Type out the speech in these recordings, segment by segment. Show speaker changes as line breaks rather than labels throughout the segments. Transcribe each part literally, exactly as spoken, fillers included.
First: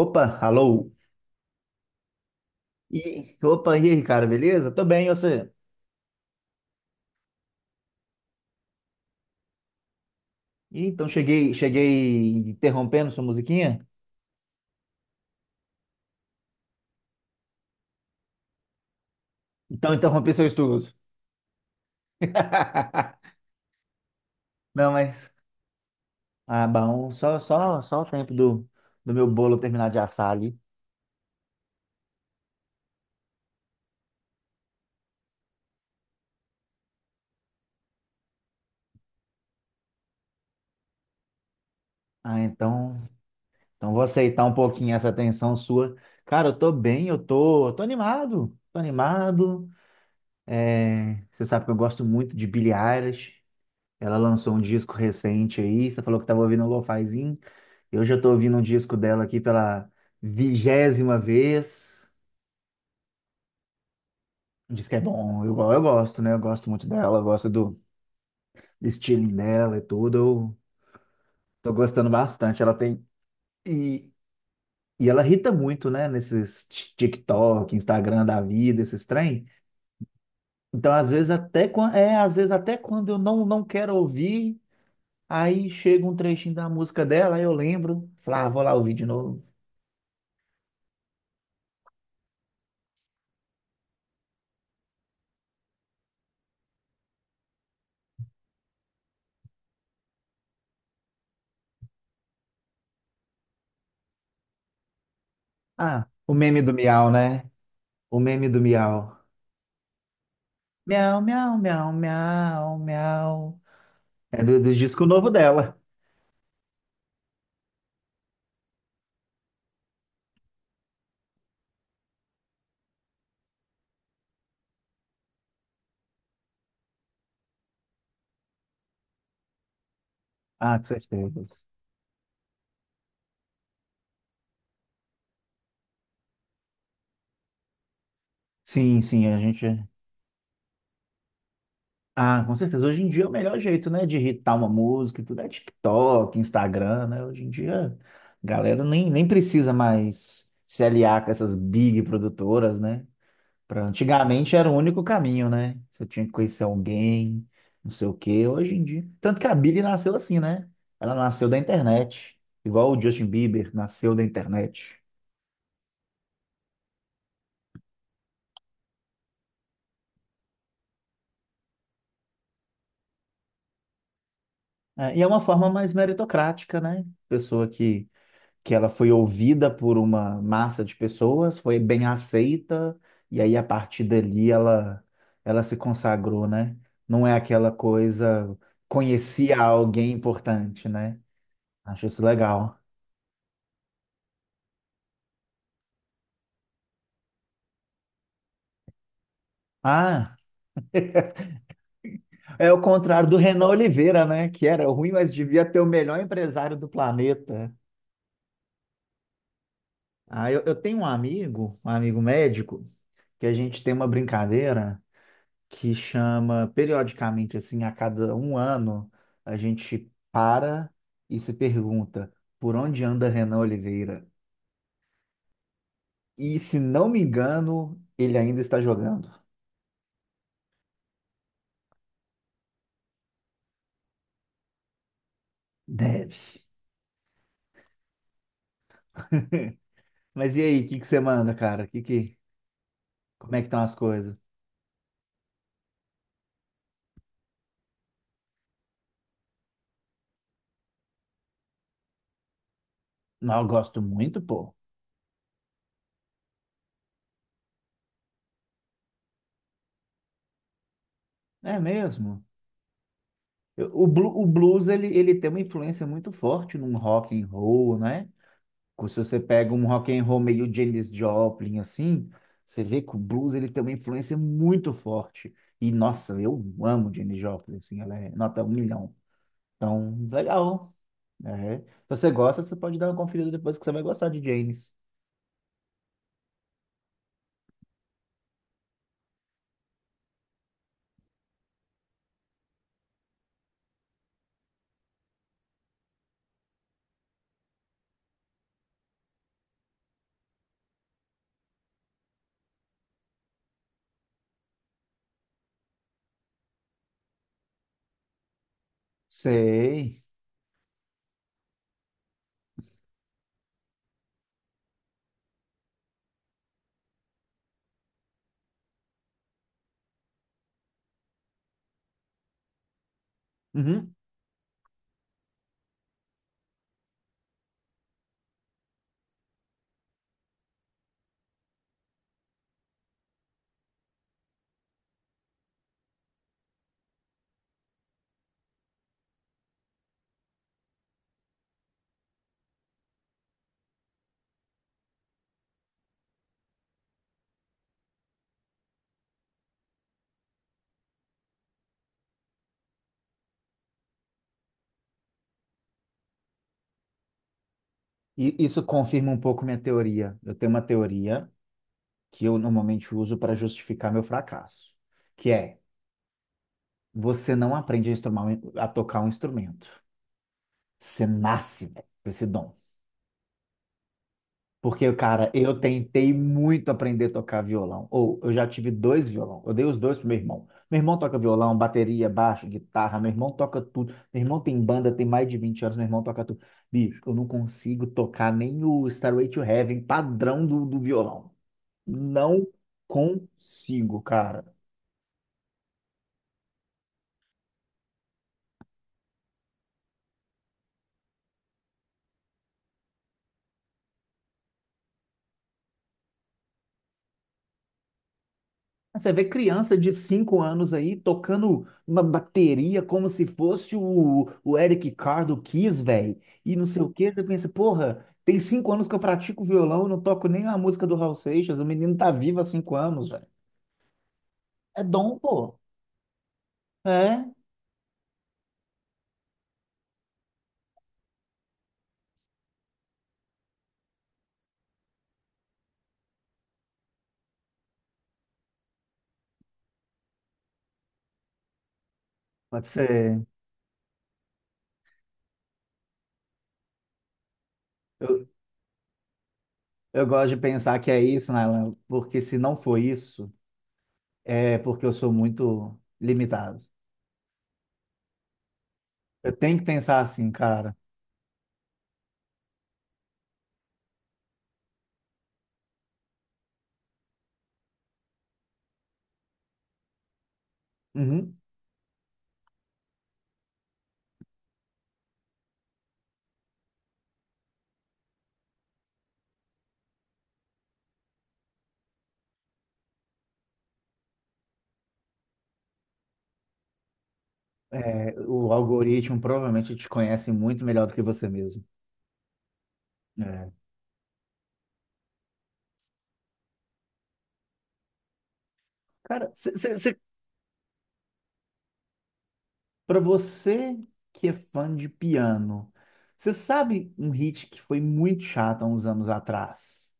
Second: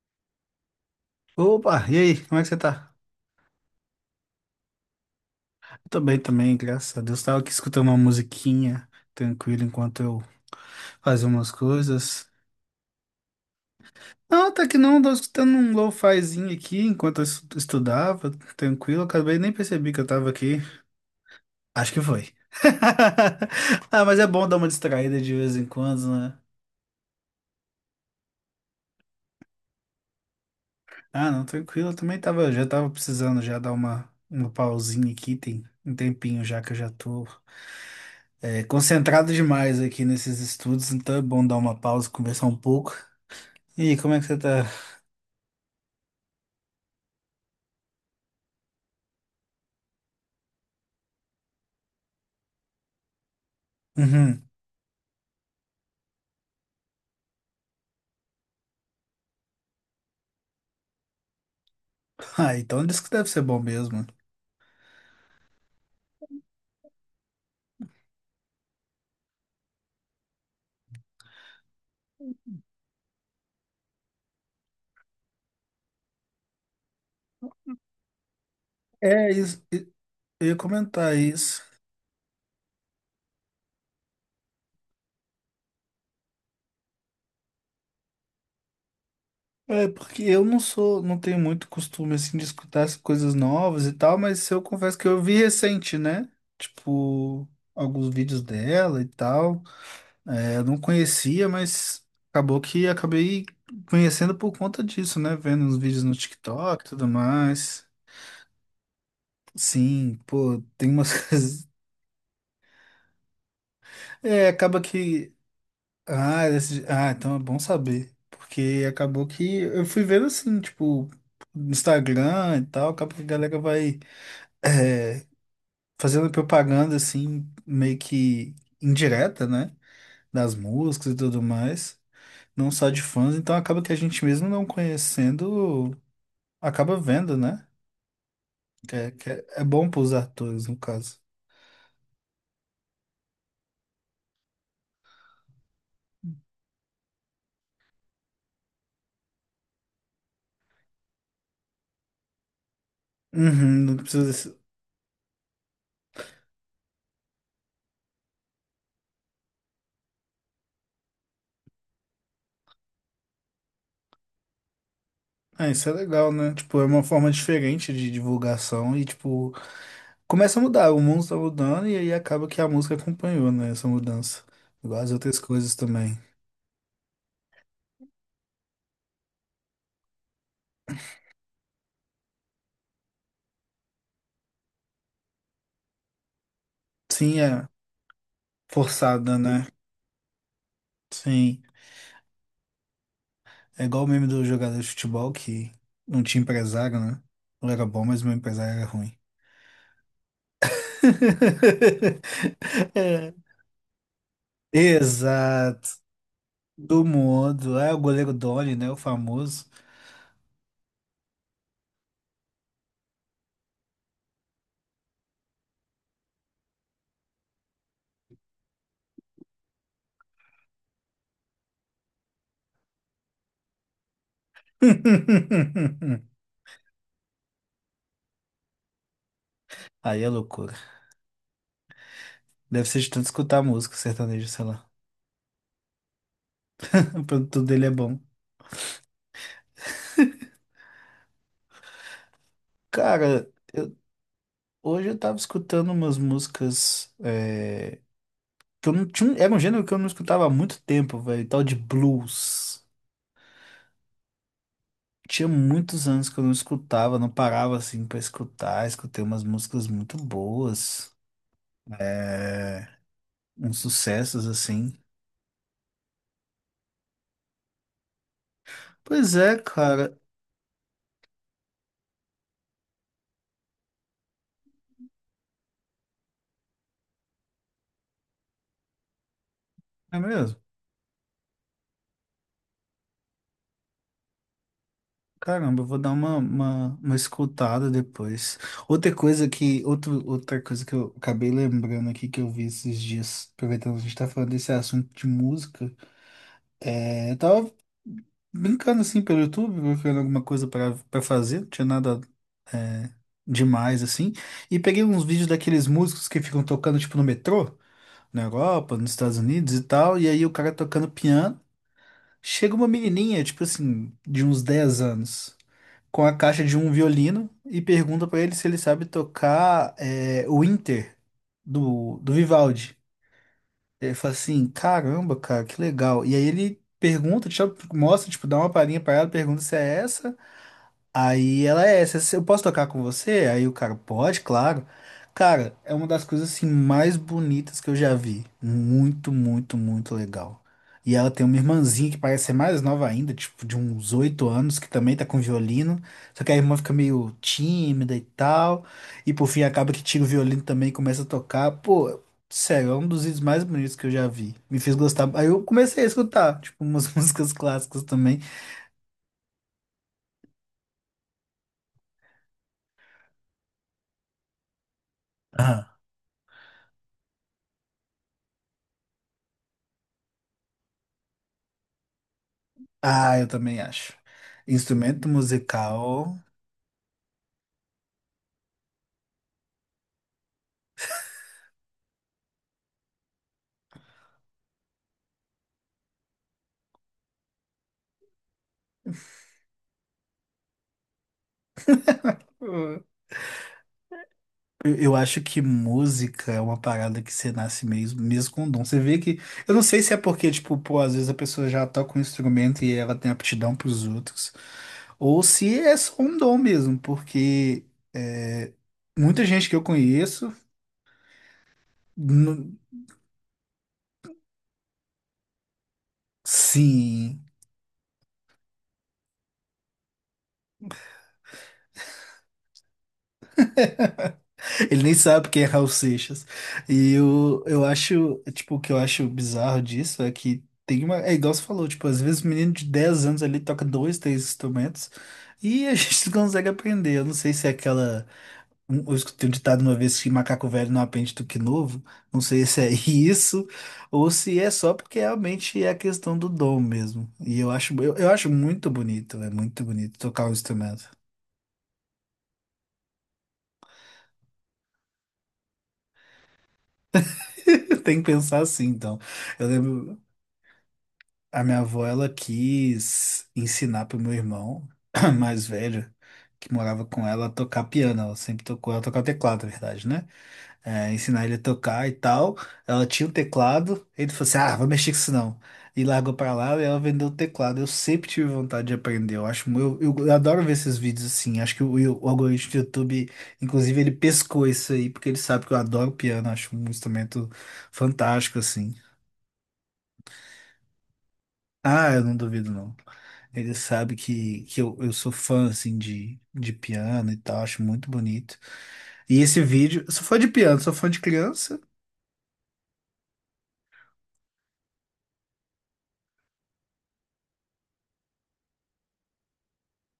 Opa, alô.
Opa, e aí, como é que você tá?
E, opa, e aí, cara, beleza? Tô bem, e você?
Eu tô bem também, graças a Deus. Tava aqui escutando uma musiquinha tranquila enquanto eu
Ih, então
fazia umas
cheguei,
coisas.
cheguei interrompendo sua musiquinha?
Não, até que não, tava escutando um lo-fizinho aqui enquanto eu estu- estudava, tranquilo. Acabei nem percebi
Então
que eu tava
interrompi seu
aqui.
estudo.
Acho que foi. Ah, mas é bom dar uma
Não,
distraída
mas
de vez em quando, né?
ah, bom, só só só o tempo do, do meu bolo terminar de assar ali.
Ah, não, tranquilo. Eu também tava, já tava precisando já dar uma, uma pausinha aqui, tem um tempinho já que eu já tô. É, concentrado demais aqui nesses estudos, então é bom dar uma pausa,
Ah,
conversar um pouco.
então,
E
então
aí,
vou
como é que você
aceitar um
tá?
pouquinho essa atenção sua. Cara, eu tô bem, eu tô, eu tô animado. Tô animado. É, você sabe que eu gosto muito de Billie Eilish. Ela
Uhum.
lançou um disco recente aí, você falou que tava ouvindo um lo-fizinho. Eu já tô ouvindo um disco dela aqui pela vigésima vez.
Ah, então isso que deve ser bom mesmo.
Um disco que é bom, eu, go- eu gosto, né? Eu gosto muito dela, eu gosto do do estilinho dela e tudo. Eu tô gostando bastante. Ela tem. E, e ela irrita muito, né? Nesses ti- TikTok, Instagram da vida, esses
É,
trem.
isso, eu ia
Então, às
comentar
vezes,
isso.
até quando. É, às vezes, até quando eu não, não quero ouvir, aí chega um trechinho da música dela, aí eu lembro. Falo, ah, vou lá ouvir de novo.
É, porque eu não sou, não tenho muito costume, assim, de escutar as coisas novas e tal, mas eu confesso que eu vi recente, né? Tipo, alguns vídeos dela e tal. É, eu não conhecia, mas acabou que acabei conhecendo por conta disso, né? Vendo uns vídeos
Ah,
no
o meme do
TikTok e tudo
Miau, né?
mais.
O meme do Miau.
Sim, pô, tem umas
Miau, miau,
coisas.
miau, miau, miau. É
É,
do, do
acaba
disco novo
que.
dela.
Ah, esse- ah, então é bom saber. Porque acabou que eu fui vendo assim, tipo, no Instagram e tal, acaba que a galera vai é, fazendo propaganda assim, meio que indireta, né? Das
Ah, com
músicas e tudo
certeza.
mais. Não só de fãs, então acaba que a gente mesmo não conhecendo, acaba vendo, né? Que
Sim,
é,
sim,
que
a
é, é
gente.
bom pros atores, no caso.
Ah, com certeza. Hoje em dia é o melhor jeito, né, de irritar uma música e tudo é TikTok, Instagram, né? Hoje em dia, a galera nem, nem precisa mais se aliar com essas big produtoras, né?
Uhum,
Pra,
não precisa.
antigamente era o único caminho, né? Você tinha que conhecer alguém, não sei o quê. Hoje em dia. Tanto que a Billie nasceu assim, né? Ela nasceu da internet. Igual o Justin Bieber nasceu da internet.
Ah, isso é legal, né? Tipo, é uma forma diferente de divulgação e, tipo, começa a mudar. O mundo tá mudando e aí acaba que a música acompanhou, né? Essa mudança. Igual as
É, e é
outras
uma forma
coisas
mais
também.
meritocrática, né? Pessoa que, que ela foi ouvida por uma massa de pessoas, foi bem aceita, e aí a partir dali ela, ela se consagrou, né? Não é
Sim, é
aquela coisa,
forçada,
conhecia
né?
alguém importante, né?
Sim.
Acho isso legal.
É igual o meme do jogador de futebol que não tinha empresário, né? Ele era bom, mas meu empresário era ruim.
Ah, é o contrário
É.
do Renan Oliveira, né? Que era ruim, mas devia ter o
Exato.
melhor empresário do
Do
planeta.
mundo. É o goleiro Doni, né? O famoso.
Ah, eu, eu tenho um amigo, um amigo médico, que a gente tem uma brincadeira. Que chama periodicamente, assim, a cada um ano, a gente para e se pergunta por onde anda Renan Oliveira? E se não me engano, ele ainda está jogando.
Aí é loucura. Deve ser de tanto escutar música sertaneja, sei lá.
Deve.
O produto dele é bom.
Mas e aí, o que que você manda, cara? Que que,
Cara,
como é que estão as
eu-
coisas?
Hoje eu tava escutando umas músicas é, que eu não tinha. Era um gênero que eu não escutava há muito tempo, velho. Tal de blues.
Não, eu gosto muito, pô.
Tinha muitos anos que eu não escutava, não parava assim pra escutar. Escutei umas músicas muito boas,
É mesmo?
uns
Eu- O, blu-
sucessos
o blues,
assim.
ele, ele tem uma influência muito forte num rock and roll, né? Se
Pois
você
é,
pega um rock
cara.
and roll meio Janis Joplin, assim, você vê que o blues ele tem uma influência muito forte. E, nossa, eu amo Janis Joplin, assim, ela é nota um milhão. Então,
É mesmo?
legal. É. Se você gosta, você pode dar uma conferida depois que você vai gostar de Janis.
Caramba, eu vou dar uma, uma, uma escutada depois. Outra coisa que, outro, outra coisa que eu acabei lembrando aqui que eu vi esses dias, aproveitando que a gente tá falando desse assunto de música, é, eu tava brincando assim pelo YouTube, procurando alguma coisa para para fazer, não tinha nada é, demais assim, e peguei uns vídeos daqueles músicos que ficam tocando tipo no metrô, na Europa, nos Estados Unidos e tal,
Sei.
e aí o cara tocando piano, chega uma menininha, tipo assim, de uns dez anos com a caixa de um violino e pergunta pra ele se ele sabe tocar é, o Inter do, do Vivaldi. Ele
Uhum.
fala assim, caramba, cara, que legal. E aí ele pergunta, tipo, mostra, tipo, dá uma palhinha pra ela, pergunta se é essa. Aí ela é essa, eu posso tocar com você? Aí o cara, pode, claro. Cara, é uma das coisas assim mais bonitas que eu já vi. Muito, muito, muito legal. E ela tem uma irmãzinha que parece ser mais nova ainda, tipo de uns oito anos, que também tá com violino. Só que a irmã fica meio tímida e tal. E por fim acaba que tira o violino também e começa a tocar. Pô, sério, é um dos vídeos mais bonitos que eu já vi. Me fez gostar. Aí eu comecei a escutar, tipo, umas músicas clássicas também.
E isso confirma um pouco minha teoria. Eu tenho uma teoria que eu normalmente uso para justificar meu fracasso, que é, você não aprende a, instrumar- a tocar um instrumento. Você nasce, velho, com esse dom.
Ah, eu também acho.
Porque,
Instrumento
cara, eu tentei
musical.
muito aprender a tocar violão. Ou eu já tive dois violão. Eu dei os dois pro meu irmão. Meu irmão toca violão, bateria, baixo, guitarra. Meu irmão toca tudo. Meu irmão tem banda, tem mais de vinte anos. Meu irmão toca tudo. Bicho, eu não consigo tocar nem o Stairway to Heaven padrão do, do violão. Não
eh,
consigo, cara.
Eu eu acho que música é uma parada que você nasce mesmo, mesmo com dom. Você vê que. Eu não sei se é porque, tipo, pô, às vezes a pessoa já toca um instrumento e ela tem aptidão pros outros. Ou se é só um dom mesmo, porque eh,
Você
muita
vê
gente que eu
criança de
conheço,
cinco anos aí tocando uma
nu-
bateria como se fosse o, o Eric Carr do Kiss, velho. E não sei o quê.
sim.
Você pensa, porra, tem cinco anos que eu pratico violão, eu não toco nem a música do Raul Seixas. O menino tá vivo há cinco anos, velho.
Ele
É
nem
dom,
sabe quem é
pô.
Raul Seixas. E
É.
eu, eu acho, tipo, o que eu acho bizarro disso é que tem uma. É igual você falou, tipo, às vezes um menino de dez anos ali toca dois, três instrumentos e a gente não consegue aprender. Eu não sei se é aquela. um- Eu escutei um ditado uma vez que macaco velho não aprende tuque novo. Não sei se
Pode
é
ser.
isso ou se é só porque realmente é a questão do dom mesmo. E eu acho, eu, eu
Eu,
acho muito bonito, é muito bonito
eu
tocar
gosto
um
de pensar
instrumento.
que é isso, Nailan, porque se não for isso, é porque eu sou muito limitado.
Tem que pensar assim, então.
Eu
Eu
tenho que
lembro.
pensar assim, cara.
A minha avó, ela quis ensinar pro meu irmão mais velho, que morava com ela, a tocar piano. Ela sempre tocou, ela tocava teclado, na verdade, né? É, ensinar
Uhum.
ele a tocar e tal. Ela tinha um teclado, ele falou assim, ah, vou mexer com isso não. E largou pra lá e ela vendeu o teclado. Eu sempre tive vontade de aprender. Eu acho, mu- eu, eu adoro ver esses vídeos assim. Acho que o, o algoritmo do YouTube, inclusive, ele pescou isso aí, porque ele sabe que eu adoro piano, acho um instrumento
É,
fantástico,
o
assim.
algoritmo provavelmente te conhece muito melhor do que você mesmo.
Ah, eu não duvido, não.
É.
Ele sabe que, que eu, eu sou fã, assim, de, de piano e tal, acho muito bonito. E
Cara,
esse vídeo, eu sou fã de piano, sou fã de criança.
para você que é fã de piano, você sabe um hit que foi muito chato há uns anos atrás,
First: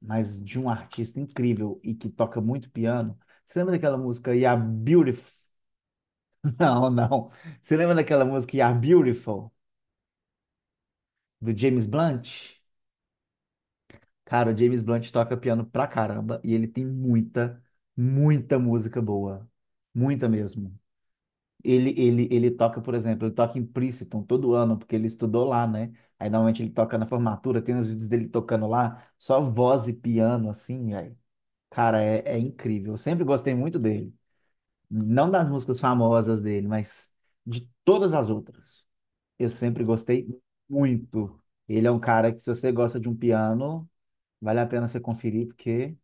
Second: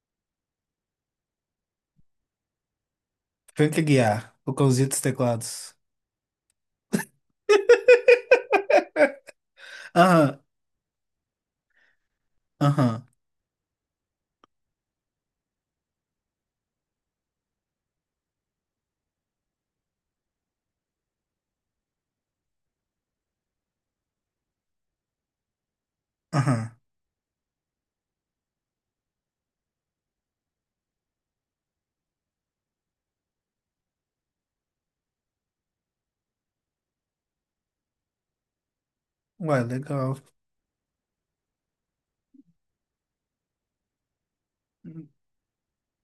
mas de um artista incrível e que toca muito piano? Você lembra
Frank
daquela
Aguiar,
música
o
Yeah
Cãozinho dos
Beautiful?
Teclados.
Não, não. Você lembra daquela música Yeah Beautiful
Aham,
do James Blunt?
aham,
Cara, o James Blunt toca piano pra caramba e ele tem muita, muita música boa. Muita mesmo. Ele, ele, ele toca, por exemplo, ele toca em Princeton todo ano, porque ele estudou lá, né? Aí normalmente
aham.
ele toca na formatura, tem os vídeos dele tocando lá, só voz e piano, assim, aí. Cara, é, é incrível. Eu sempre gostei muito dele. Não das músicas famosas dele, mas de todas as outras. Eu
Ué,
sempre
legal.
gostei muito. Ele é um cara que, se você gosta de um piano, vale a pena você conferir, porque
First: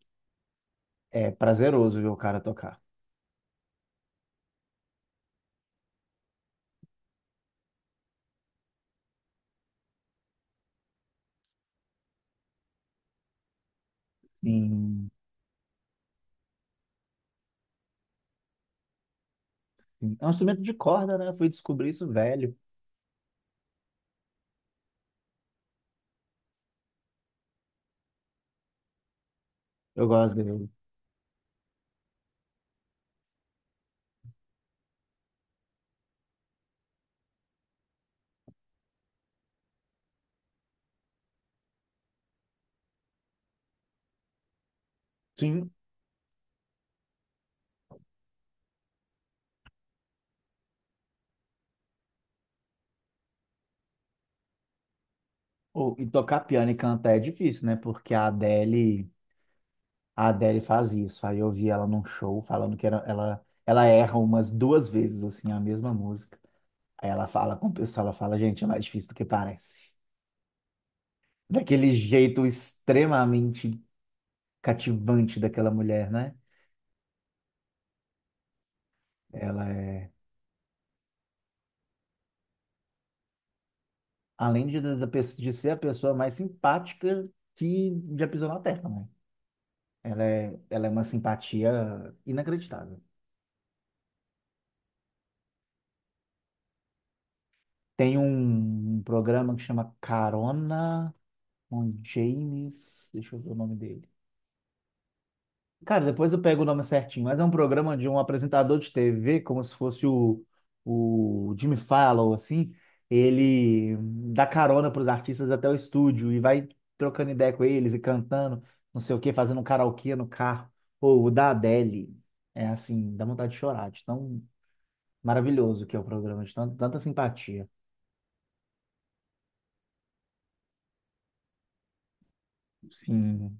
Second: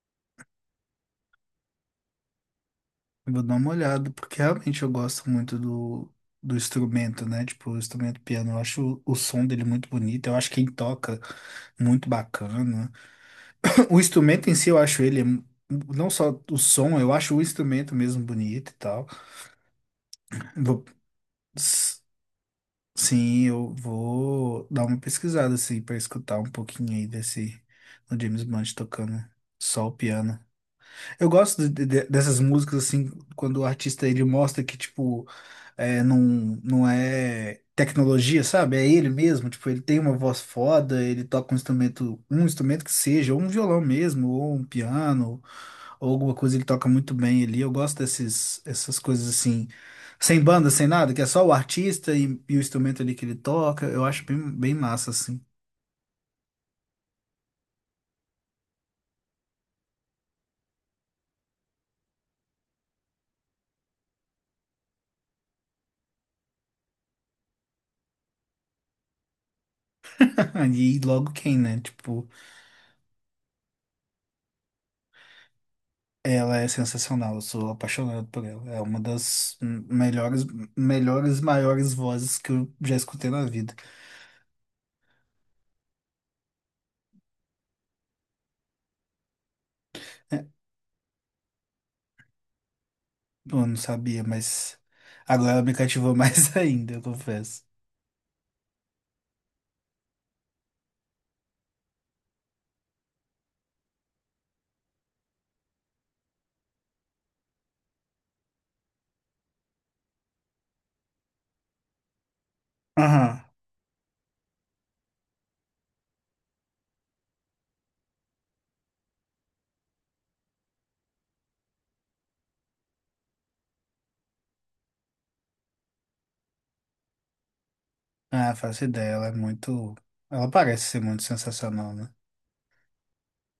é prazeroso ver o cara tocar.
Eu vou dar uma olhada, porque realmente eu gosto muito do, do instrumento, né? Tipo, o instrumento piano, eu acho o, o som dele muito bonito, eu acho quem toca muito bacana. O instrumento em si, eu acho
Sim,
ele, não só o som, eu acho o instrumento mesmo bonito e tal.
sim. É um instrumento de
Vou
corda, né? Eu fui descobrir
S-
isso velho.
Sim, eu vou dar uma pesquisada assim para escutar um pouquinho aí desse do James Blunt tocando só o
Eu gosto
piano.
dele.
Eu gosto de- de- dessas músicas assim quando o artista ele mostra que tipo é, não, não é tecnologia, sabe? É ele mesmo, tipo, ele tem uma voz foda, ele toca um instrumento, um instrumento que seja, ou um violão mesmo, ou um piano,
Sim.
ou alguma coisa ele toca muito bem ali. Eu gosto desses, essas coisas assim, sem banda, sem nada, que é só o artista e, e o instrumento ali que ele toca, eu acho bem, bem massa, assim.
Ou- E tocar piano e cantar é difícil, né? Porque a Adele, a Adele faz isso. Aí eu vi ela num show falando que era- ela, ela erra umas duas vezes, assim, a mesma música. Aí ela fala com o pessoal, ela fala, gente, é mais difícil do que parece.
E logo quem, né?
Daquele
Tipo,
jeito extremamente cativante daquela mulher, né?
ela é sensacional, eu sou apaixonado por ela. É uma das
Ela é,
melhores, melhores, maiores vozes que eu já escutei na vida.
além de, da- da pe- de ser a pessoa mais simpática que já pisou na Terra, né? Ela
É,
é, ela é uma simpatia inacreditável.
eu não sabia, mas agora ela me cativou mais ainda, eu confesso.
Tem um, um programa que chama Carona com James. Deixa eu ver o nome dele. Cara, depois eu pego o nome certinho, mas é um programa de um apresentador de T V, como se fosse o, o Jimmy Fallon, assim.
Aham.
Ele dá carona para os artistas até o estúdio e vai trocando ideia com eles e cantando, não sei o quê, fazendo um karaokê no carro. Ou o da Adele. É assim, dá vontade de chorar, de tão maravilhoso que é o programa, de tan- tanta simpatia.
Ah, faço ideia, ela é muito. Ela parece ser muito sensacional, né?
Sim.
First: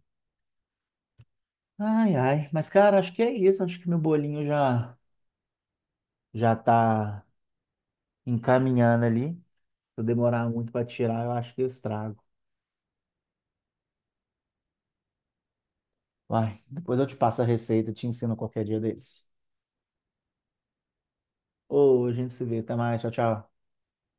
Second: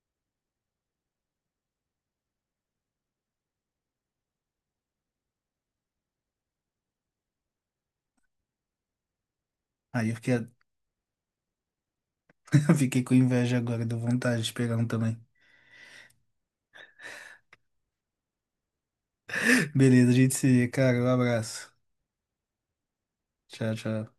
Ai, ai. Mas, cara, acho que é isso. Acho que meu bolinho já já tá encaminhando ali. Se eu
Aí eu fiquei,
demorar muito para tirar, eu acho que eu estrago.
eu fiquei com inveja agora, deu vontade de pegar um também.
Vai, depois eu te passo a receita, te ensino qualquer dia desse.
Beleza, a gente se vê, cara. Um abraço.
Ô, a gente se vê. Até mais. Tchau, tchau.
Tchau, tchau.